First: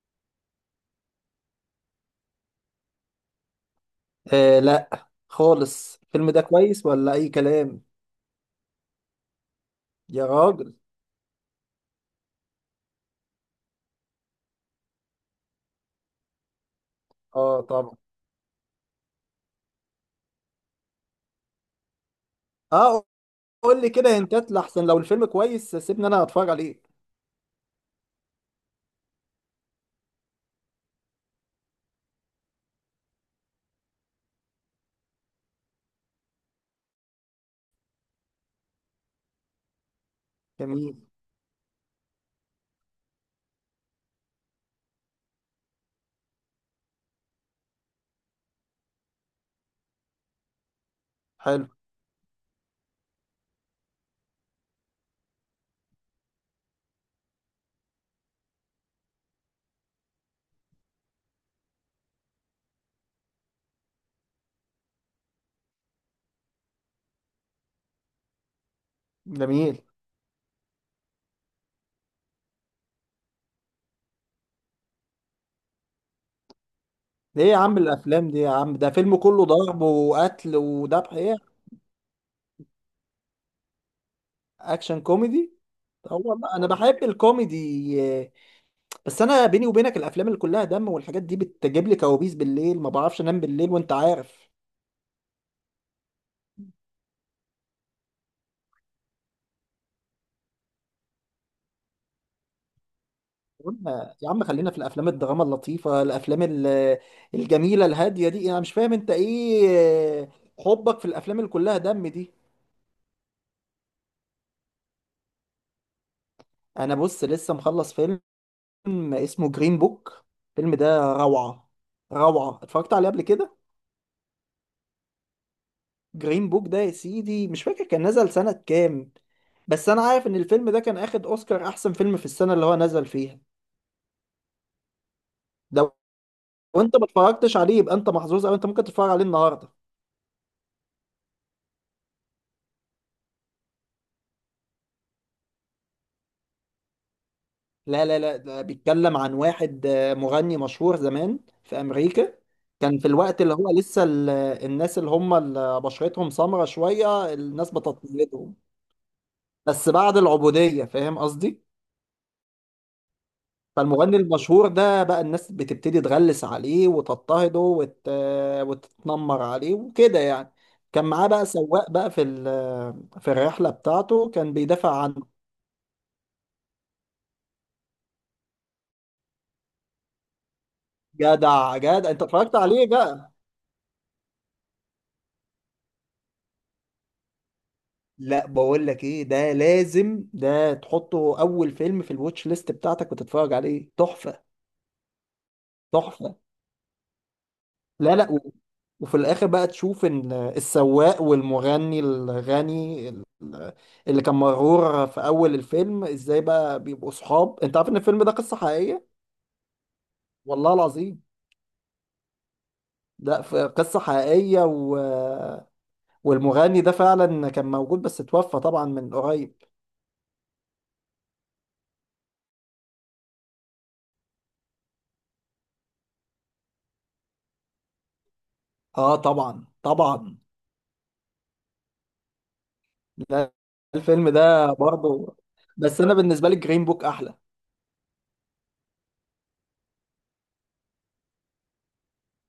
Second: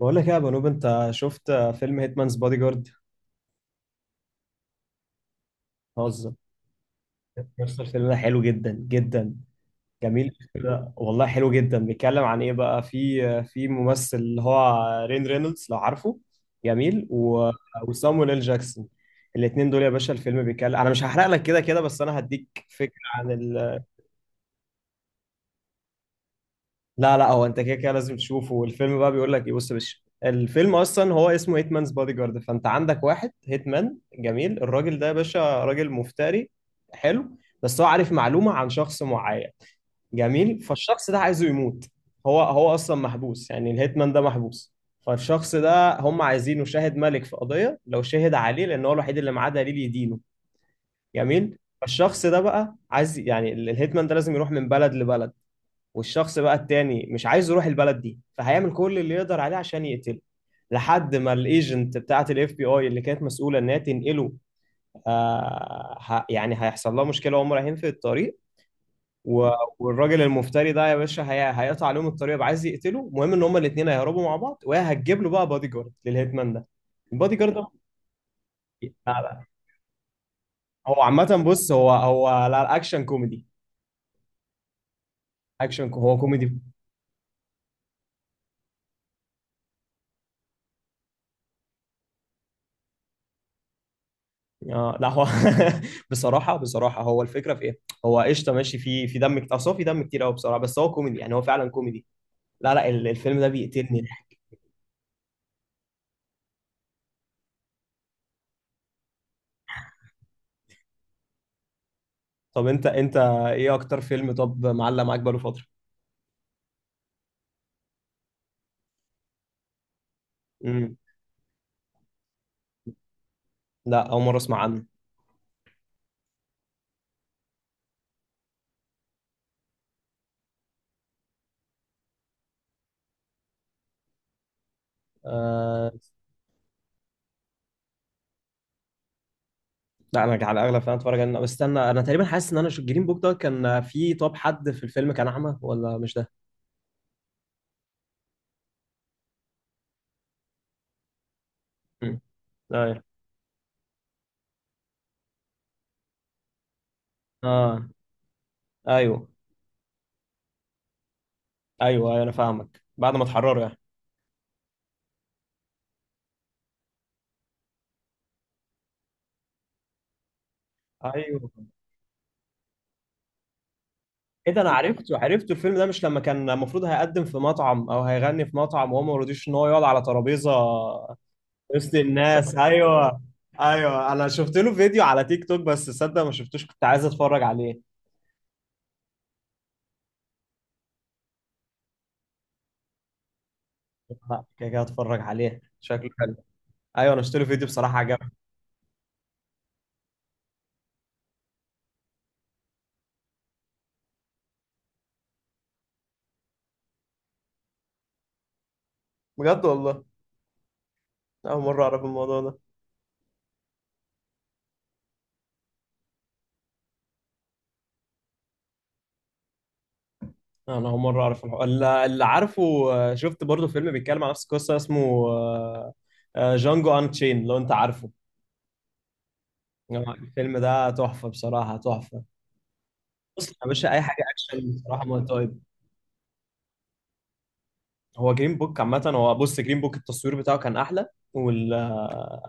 بقول لك إيه يا بنوب، انت شفت فيلم هيتمانز بادي جارد؟ لا خالص، الفيلم هزر. ده كويس ولا اي بس كلام؟ الفيلم ده حلو جدا جدا، يا جميل راجل. كده والله، حلو جدا. بيتكلم عن ايه بقى؟ في ممثل اللي هو رين رينولدز، لو عارفه. جميل اه طبعا. وسامويل ال جاكسون، الاثنين دول يا باشا. الفيلم بيتكلم، انا مش هحرق لك كده كده، بس انا هديك فكره اه عن قول لي كده هنتات لحسن، لو الفيلم كويس سيبني انا اتفرج عليه. لا لا، هو انت كده كده لازم تشوفه. والفيلم بقى بيقول لك ايه؟ بص يا باشا، الفيلم اصلا هو اسمه هيتمانز بادي جارد، فانت عندك واحد هيتمان. جميل، الراجل ده يا باشا راجل مفتري، حلو. بس هو عارف معلومه عن شخص معين. جميل، جميل. فالشخص ده عايزه يموت. هو اصلا محبوس، يعني الهيتمان ده محبوس. فالشخص ده هم عايزينه شاهد ملك في قضيه، لو شهد عليه، لان هو الوحيد اللي معاه دليل يدينه. جميل، حلو. فالشخص ده بقى عايز يعني الهيتمان ده لازم يروح من بلد لبلد. والشخص بقى التاني مش عايز يروح البلد دي، فهيعمل كل اللي يقدر عليه عشان يقتله، لحد ما الايجنت بتاعه الاف بي اي اللي كانت مسؤوله انها تنقله. يعني هيحصل لها مشكله وهم رايحين في الطريق. و- جميل. والراجل المفتري ده يا باشا هيقطع عليهم الطريق، يبقى عايز يقتله. المهم ان هما الاثنين هيهربوا مع بعض، وهي هتجيب له بقى بادي جارد للهيتمان ده، البادي ليه جارد يا ده. عم الافلام دي يا عم، لا، ده فيلم كله لا. ضرب وقتل هو وذبح ايه؟ عامه، بص، هو لا اكشن كوميدي، اكشن كوميدي. اكشن هو هو والله كوميدي. انا بحب الكوميدي. بس انا بيني وبينك الافلام اللي كلها دم والحاجات دي بتجيب لي كوابيس بالليل، ما بعرفش انام بالليل وانت عارف. اه لا هو، بصراحه بصراحه هو الفكره في ايه، هو قشطه، ماشي، في دم كتير، اصل هو في دم كتير قوي بصراحه، بس هو كوميدي، يعني هو فعلا كوميدي. لا لا، الفيلم ده بيقتلني قلنا يا ضحك. عم خلينا في الافلام الدراما اللطيفه، الافلام الجميله الهاديه دي، انا مش فاهم انت ايه حبك في الافلام اللي كلها دم دي. طب انت ايه اكتر فيلم طب معلق معاك بقاله فتره؟ انا بص لسه مخلص فيلم اسمه جرين بوك، الفيلم امم. ده روعه. روعه، اتفرجت عليه قبل كده. لا، اول مره اسمع عنه. جرين بوك ده يا سيدي مش فاكر كان نزل سنه كام، بس انا عارف ان الفيلم ده كان اخد اوسكار احسن فيلم في السنه اللي هو نزل فيها. آه لو انت ما اتفرجتش عليه يبقى انت محظوظ، او انت ممكن تتفرج عليه النهارده. لا، انا على الاغلب فعلا اتفرج عليه، بس استنى، انا تقريبا حاسس ان انا جرين بوك ده كان في، طب حد في الفيلم كان اعمى ولا مش ده؟ لا لا لا، ده بيتكلم عن واحد، مغني مشهور زمان في امم. أمريكا. كان ايوه. في الوقت اللي هو لسه الناس اللي هم اللي بشرتهم سمرة شوية الناس اه. بتضطهدهم. ايوه بس بعد العبودية، فاهم قصدي؟ ايوه ايوه انا فاهمك، بعد ما اتحرروا يعني. فالمغني المشهور ده بقى الناس بتبتدي تغلس عليه وتضطهده وتتنمر عليه وكده يعني. كان معاه بقى ايوه. سواق بقى في في الرحلة بتاعته، ايه كان ده، انا بيدافع عرفته عنه. عرفته الفيلم ده. مش لما كان المفروض هيقدم في مطعم، او هيغني في مطعم، وهو ما رضيش ان هو يقعد على ترابيزه جدع وسط جدع، انت الناس؟ اتفرجت عليه. ايوه. ايوه، انا شفت له فيديو على تيك توك، بس تصدق ما شفتوش، كنت عايز اتفرج عليه. لا بقول لك ايه، ده لازم ده تحطه اول فيلم في الواتش ليست بتاعتك وتتفرج عليه، تحفة. لا كده كده اتفرج عليه، شكله حلو. تحفة. ايوه انا شفت له فيديو بصراحه، لا عجبني. لا وفي الاخر بقى تشوف ان السواق والمغني الغني اللي كان مرور في اول الفيلم، ازاي بقى بيبقوا صحاب. انت عارف ان الفيلم ده قصة حقيقية. بجد والله؟ والله العظيم. اول مره اعرف الموضوع ده. ده قصة حقيقية والمغني ده فعلا كان موجود، بس اتوفى طبعا من قريب. انا اول مره اعرف الحوار اللي عارفه. شفت برضو فيلم بيتكلم على نفس القصه، اسمه آه، جانجو ان تشين، لو انت عارفه. اه طبعا طبعا. الفيلم ده تحفه بصراحه، تحفه. بص لا، يا باشا، اي حاجه الفيلم اكشن ده بصراحه، ما برضه، طيب. بس انا بالنسبه لي جرين بوك احلى. هو جرين بوك عامه، هو، بص، جرين بوك التصوير بتاعه كان احلى، وال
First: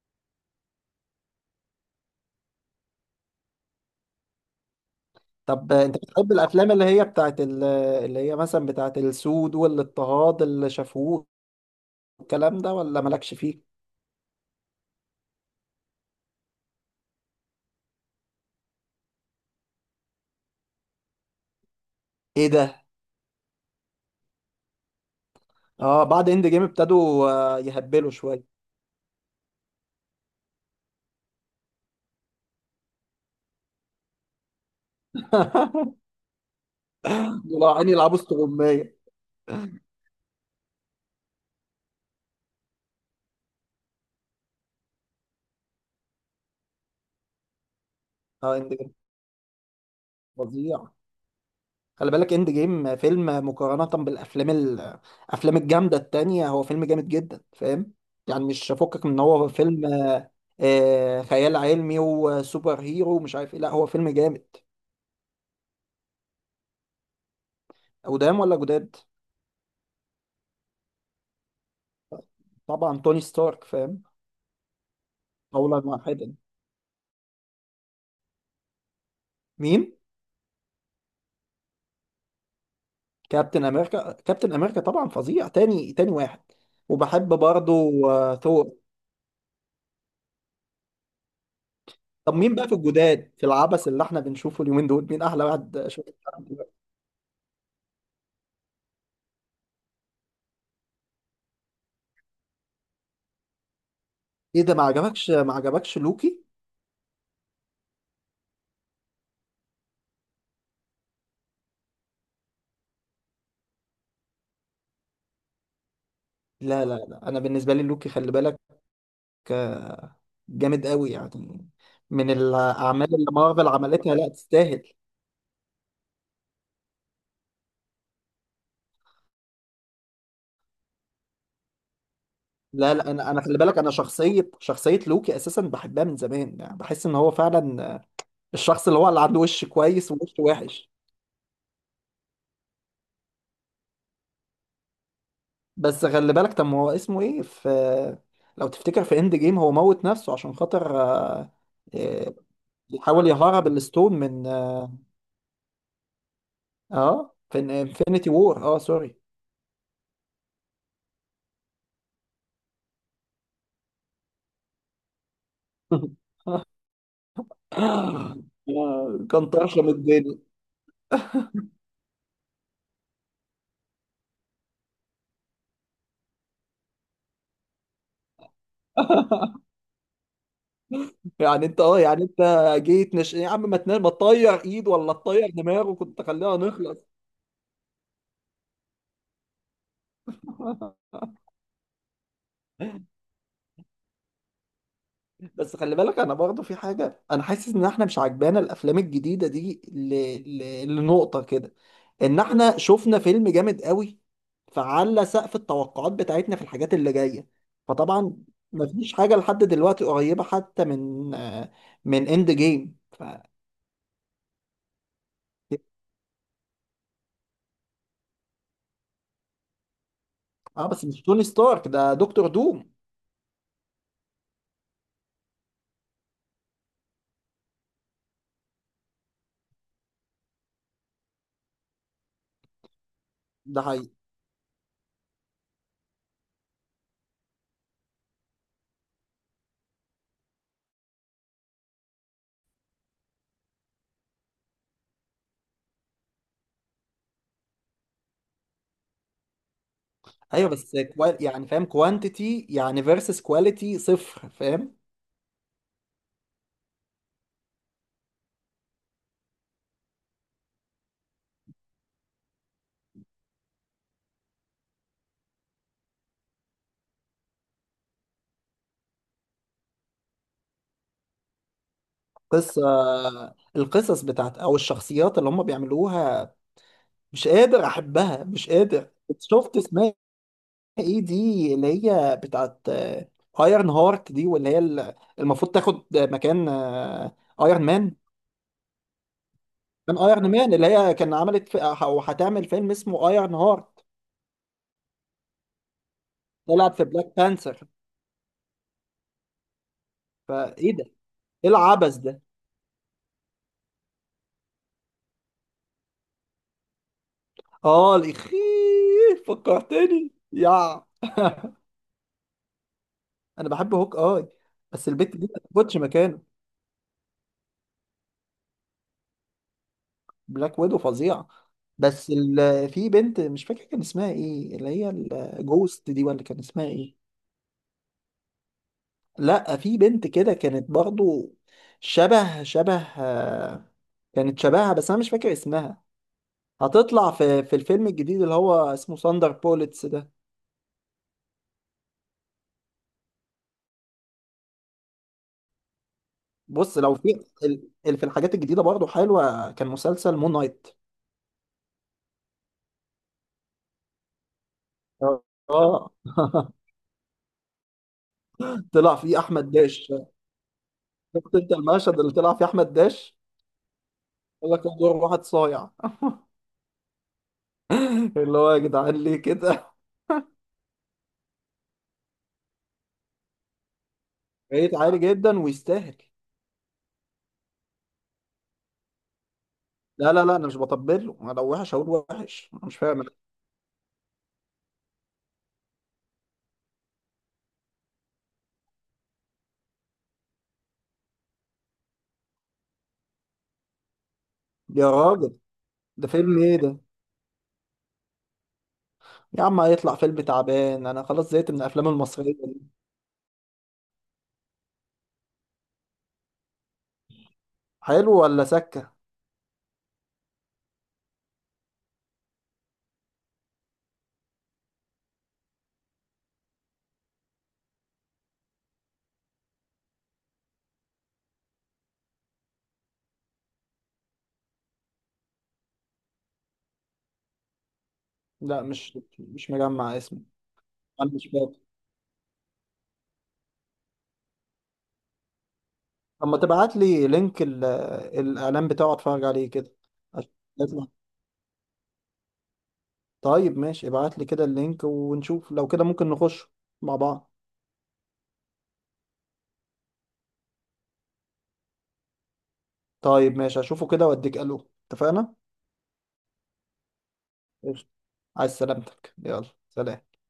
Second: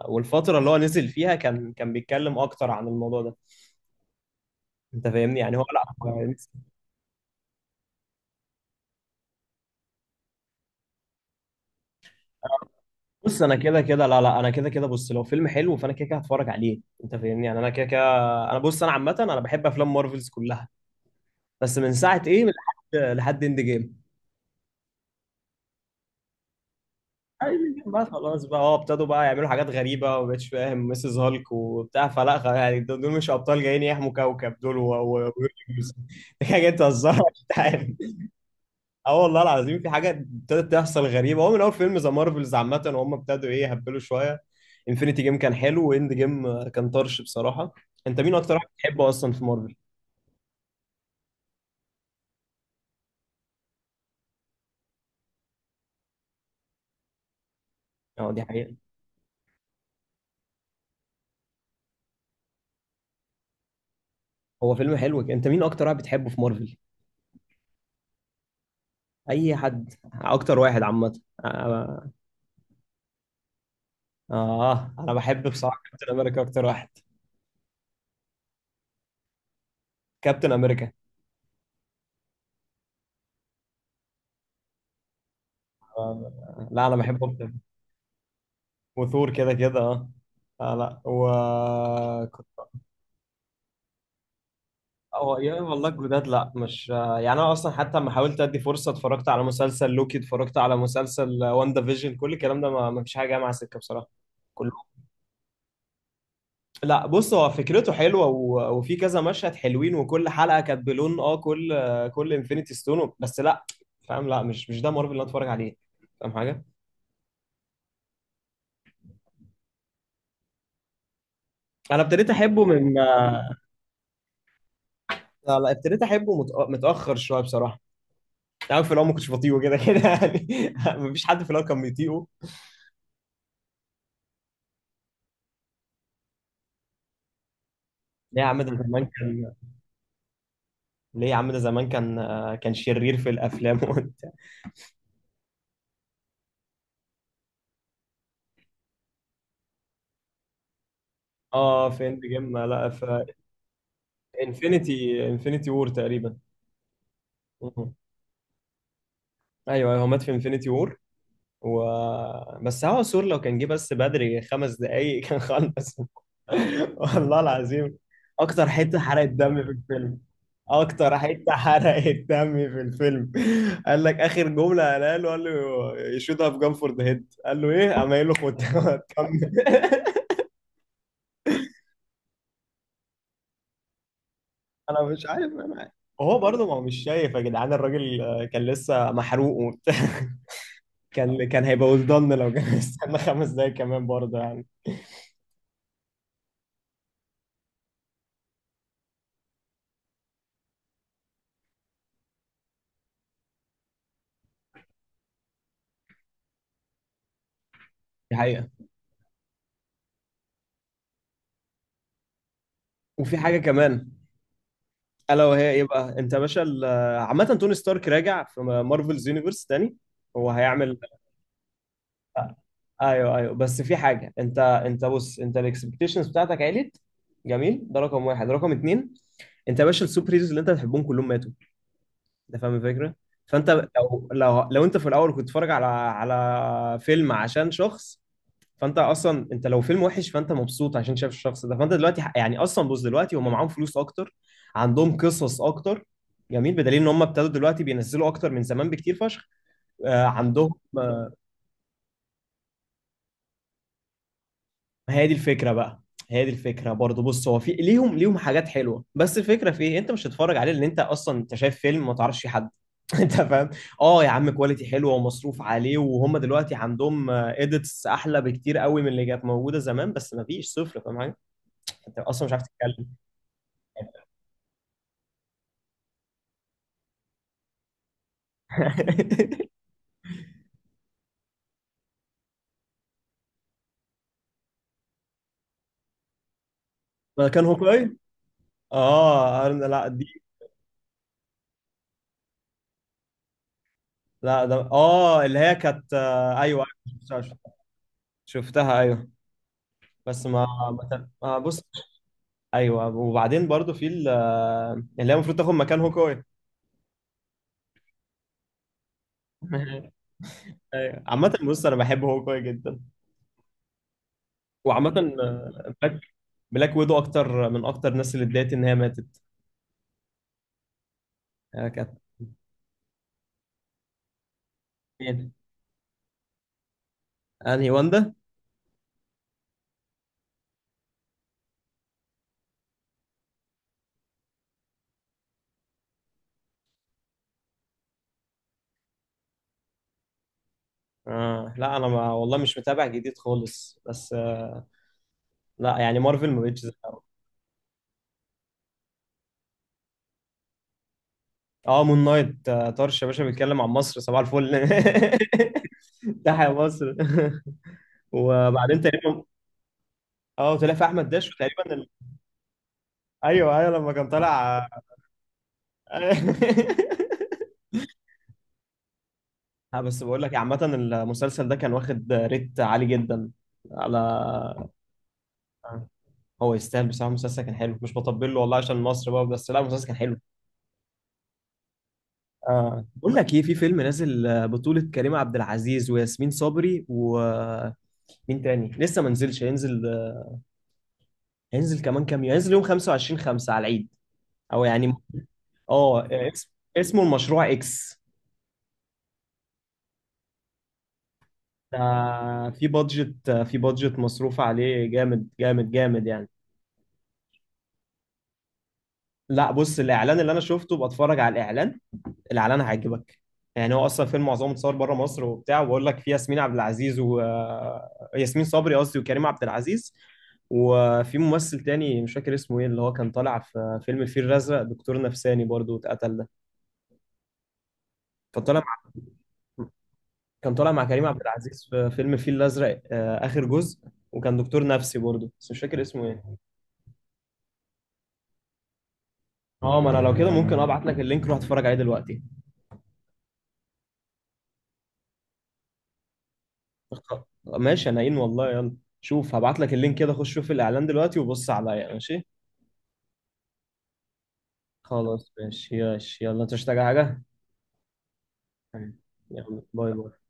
والفتره اللي هو نزل فيها كان بيتكلم اكتر عن الموضوع ده. انت فاهمني يعني، هو طب لا انت بتحب يعني. الافلام اللي هي بتاعت اللي هي مثلا بتاعت السود والاضطهاد اللي شافوه الكلام ده ولا مالكش بص انا فيه؟ كده كده، لا لا، انا كده كده، بص، لو فيلم حلو فانا كده كده هتفرج عليه، انت فاهمني يعني، انا كده كده. انا بص، انا عامه انا بحب افلام مارفلز كلها، بس من ساعه ايه، ايه من ده. لحد اند جيم. اه بعد اند جيم ابتدوا آه، بقى يهبلوا شويه. خلاص بقى، هو ابتدوا بقى يعملوا حاجات غريبة، وما بقتش فاهم ميسيس هالك وبتاع فلا يعني دول، مش أبطال جايين يحموا كوكب، دول دي حاجة تهزرها مش عارف. عيني يلعبوا استغمايه. اه والله العظيم، في حاجة ابتدت تحصل غريبة، هو من أول فيلم ذا مارفلز عامة، وهم ابتدوا إيه، يهبلوا شوية. انفينيتي جيم كان حلو، واند جيم كان طرش بصراحة. أنت مين اه أكتر واحد اند جيم بتحبه أصلا في مارفل؟ فظيع. خلي بالك اند جيم فيلم، مقارنة بالافلام الافلام الجامدة التانية هو فيلم جامد جدا، فاهم؟ أه دي يعني مش حقيقة. فكك من ان هو فيلم، خيال علمي وسوبر هيرو ومش عارف ايه، لا هو فيلم جامد. هو فيلم حلو. أنت مين أكتر واحد بتحبه في مارفل؟ قدام ولا جداد؟ أي حد، أكتر واحد عامة. آه، طبعا توني ستارك، فاهم. اه انا بحب اولا بصراحه كابتن واحدا. امريكا، اكتر واحد. مين؟ كابتن امريكا. كابتن امريكا. كابتن امريكا طبعا فظيع. تاني واحد، لا انا بحبه وبحب اكتر. برضه، ثور. وثور كده كده اه. آه، لا و طب مين كنت- بقى في الجداد، في العبث اللي احنا بنشوفه اليومين دول، مين هو احلى يا واحد والله، شفته؟ الجداد لا مش، يعني انا اصلا، حتى لما حاولت ادي فرصه، اتفرجت على مسلسل لوكي، اتفرجت على مسلسل واندا فيجن، كل الكلام ده ما فيش حاجه جايه مع سكه بصراحه، ايه كله. ده ما عجبكش؟ ما عجبكش لوكي؟ لا بص هو فكرته حلوه وفي كذا مشهد حلوين، وكل حلقه كانت بلون، اه كل، كل انفينيتي ستون، بس لا. فاهم، لا مش ده مارفل اللي انا اتفرج عليه، فاهم حاجه. لا لا لا، انا بالنسبه لي لوكي خلي بالك آه، جامد قوي يعني، انا ابتديت من احبه من، الاعمال اللي مارفل عملتها لا تستاهل. لا لا، ابتديت احبه متاخر شويه بصراحه. انت عارف في الاول ما كنتش بطيئه كده كده يعني. مفيش حد في الاول كان بيطيقه. لا لا، انا خلي بالك، انا شخصيه شخصيه لوكي اساسا بحبها من زمان، يعني بحس ان هو فعلا ليه يا عم، ده الشخص اللي هو زمان اللي عنده كان، وش كويس ووش وحش. ليه يا عم، ده زمان كان كان شرير في الافلام، وانت. بس خلي بالك، طب ما هو اسمه ايه؟ في، لو تفتكر في اند جيم هو موت نفسه عشان خاطر، اه في اند آه، جيم، لا في بيحاول يهرب الستون من اه انفينيتي وور تقريبا. آه، في مم. انفينيتي وور، اه سوري. ايوه ايوه، هو مات في انفينيتي وور و بس هو سور، لو كان جه بس بدري خمس دقايق كان خلص. والله العظيم. آه، اكتر حته حرقت كان دم في طرشم الفيلم، الدنيا. اكتر حته حرقت دم في الفيلم قال لك اخر جمله قالها له، قال له يشوتها في جام فور ذا هيد، قال له ايه، قام قايل له خد. كمل، يعني انت اه، يعني انت جيت يا عم ما تنام، ما تطير ايد انا ولا مش تطير عارف انا. دماغه، كنت وهو خلينا برضه، ما هو مش نخلص. شايف يا جدعان الراجل، كان لسه محروق وبتاع، كان هيبقى ولدان لو كان استنى خمس دقايق كمان برضه يعني. بس خلي بالك، انا برضه في حاجه، انا حاسس ان احنا مش عجبانا الافلام الجديده دي لنقطه كده، ان احنا شفنا فيلم جامد قوي، فعلى سقف التوقعات بتاعتنا في الحاجات اللي جايه دي فطبعا حقيقة. مفيش حاجه لحد دلوقتي قريبه حتى من، من اند جيم. وفي حاجة كمان، الا وهي ايه بقى، انت يا باشا عامه توني ستارك راجع في مارفلز يونيفرس تاني، هو اه هيعمل. بس مش توني ستارك، ده دكتور دوم. ايوه ايوه، بس في حاجه، انت بص، انت الاكسبكتيشنز بتاعتك عالت، جميل، ده رقم واحد. رقم اتنين، انت يا باشا السوبر هيروز اللي انت بتحبهم كلهم ماتوا، انت فاهم الفكره. ده فانت حقيقي. لو لو انت في الاول كنت بتتفرج على فيلم عشان شخص، فانت اصلا، انت لو فيلم وحش فانت مبسوط عشان شايف الشخص ده. فانت دلوقتي يعني اصلا، بص، دلوقتي هم معاهم فلوس اكتر، عندهم قصص اكتر، جميل، بدليل ان هم ابتدوا دلوقتي بينزلوا اكتر من زمان بكتير فشخ. آه ايوه عندهم. بس آه، يعني فاهم كوانتيتي يعني فيرسس كواليتي صفر، فاهم. هي دي الفكره بقى، هي دي الفكره برضه. بص هو في ليهم حاجات حلوه، بس الفكره في ايه، انت مش هتتفرج عليه لان انت اصلا، انت شايف فيلم ما تعرفش فيه حد. انت فاهم. اه يا عم، كواليتي حلوه ومصروف عليه، وهم دلوقتي عندهم اديتس احلى بكتير قوي من اللي كانت موجوده زمان، بس ما فيش صفر فاهم حاجه، انت اصلا مش عارف قصة، تتكلم. القصص بتاعت او الشخصيات اللي هم بيعملوها مش قادر احبها، مش قادر. شفت اسمها ايه دي اللي هي بتاعت ايرن هارت دي، واللي هي المفروض تاخد مكان ما كان ايرون مان. هوكاي. اه لا كان دي، ايرون مان اللي هي كان او هتعمل فيلم اسمه ايرون هارت، لا ده اه، اللي هي كانت، ايوه، طلعت في بلاك شفتها شفتها، بانثر شفتها، ايوه. بس ما فايه ده. ما ايه بص، العبث ده. ايوه، وبعدين برضو في اللي هي المفروض تاخد مكان هوكاي. اه الاخيه، فكرتني يا. ايوه عامة بص، انا بحب هوكاي جدا، انا بحب هوك اي، بس وعامة، البت دي ما تاخدش بلاك، مكانه. بلاك ويدو اكتر، من اكتر الناس اللي اتضايقت ان هي ماتت. بلاك ويدو فظيع. كانت. بس في بنت مش فاكر كان اسمها ايه اللي هي مين؟ الجوست دي، ولا كان اسمها ايه. انهي واندا؟ لا في بنت كده كانت برضو شبه شبه، كانت شبهها، بس انا مش فاكر اسمها. هتطلع في في الفيلم الجديد اللي هو اسمه ساندر بوليتس ده. آه لا، انا ما والله مش متابع جديد خالص بس، لا يعني، مارفل ما بقتش زي بص لو الأول. في في الحاجات الجديدة برضو حلوة، كان مسلسل مون نايت. اه مون نايت، طرش يا باشا، بيتكلم عن مصر، صباح الفل. اه. تحيا مصر. وبعدين طلع فيه تقريبا، احمد داش. اه طلع في احمد داش شفت انت تقريبا المشهد اللي طلع فيه احمد داش؟ ايوه ايوه، لما كان قال طالع. لك هو دور واحد صايع. اللي هو يا جدعان ليه كده. ها، بس بقول لك إيه، عامة المسلسل ده كان واخد ريت عالي جدا، على. ريت عالي جدا ويستاهل. هو يستاهل بصراحة، المسلسل كان حلو، مش بطبل له والله عشان مصر بقى، بس لا المسلسل كان لا حلو. لا لا، انا مش بطبل له، انا لو وحش هقول وحش، انا مش آه. فاهم. بقول لك ايه، في فيلم نازل، بطولة كريم عبد العزيز وياسمين صبري، ومين تاني، لسه ما نزلش، هينزل، هينزل كمان كام يوم، هينزل يوم 25/5 على العيد، او يا يعني، راجل. اه ده فيلم ايه ده؟ اسمه المشروع اكس. يا عم هيطلع فيلم تعبان، انا خلاص زهقت من ده الافلام المصريه في دي. بادجت، مصروف عليه جامد جامد جامد يعني. حلو ولا سكه؟ لا بص الاعلان اللي انا شفته، بتفرج على الاعلان، الاعلان هيعجبك. يعني هو اصلا فيلم معظمه اتصور بره مصر وبتاع، وبقول لك في ياسمين عبد العزيز و ياسمين صبري قصدي، وكريم عبد العزيز، وفي ممثل تاني مش فاكر اسمه ايه، اللي هو كان طالع في فيلم الفيل الازرق، دكتور نفساني برضو، اتقتل ده، لا فطالع، مش مش مجمع اسمه. كان طالع مع كريم انا عبد مش فاكر. العزيز في فيلم الفيل الازرق، اخر جزء، وكان دكتور نفسي برضه، بس مش فاكر اسمه ايه. اما تبعت لي لينك الاعلان بتاعه اتفرج عليه كده. اه، ما انا لو كده ممكن ابعت عشان، لك اللينك، روح اتفرج عليه دلوقتي. طيب ماشي، ابعت لي كده اللينك ونشوف لو كده ممكن نخش مع بعض. ماشي، انا إن والله، يلا شوف، هبعت لك اللينك كده، خش شوف الاعلان دلوقتي وبص عليا، ماشي. طيب ماشي هشوفه كده واديك الو، خلاص اتفقنا. ماشي ياش، يلا انت مش محتاج حاجه؟ قشطة. عايز سلامتك، يلا يلا باي سلام. باي.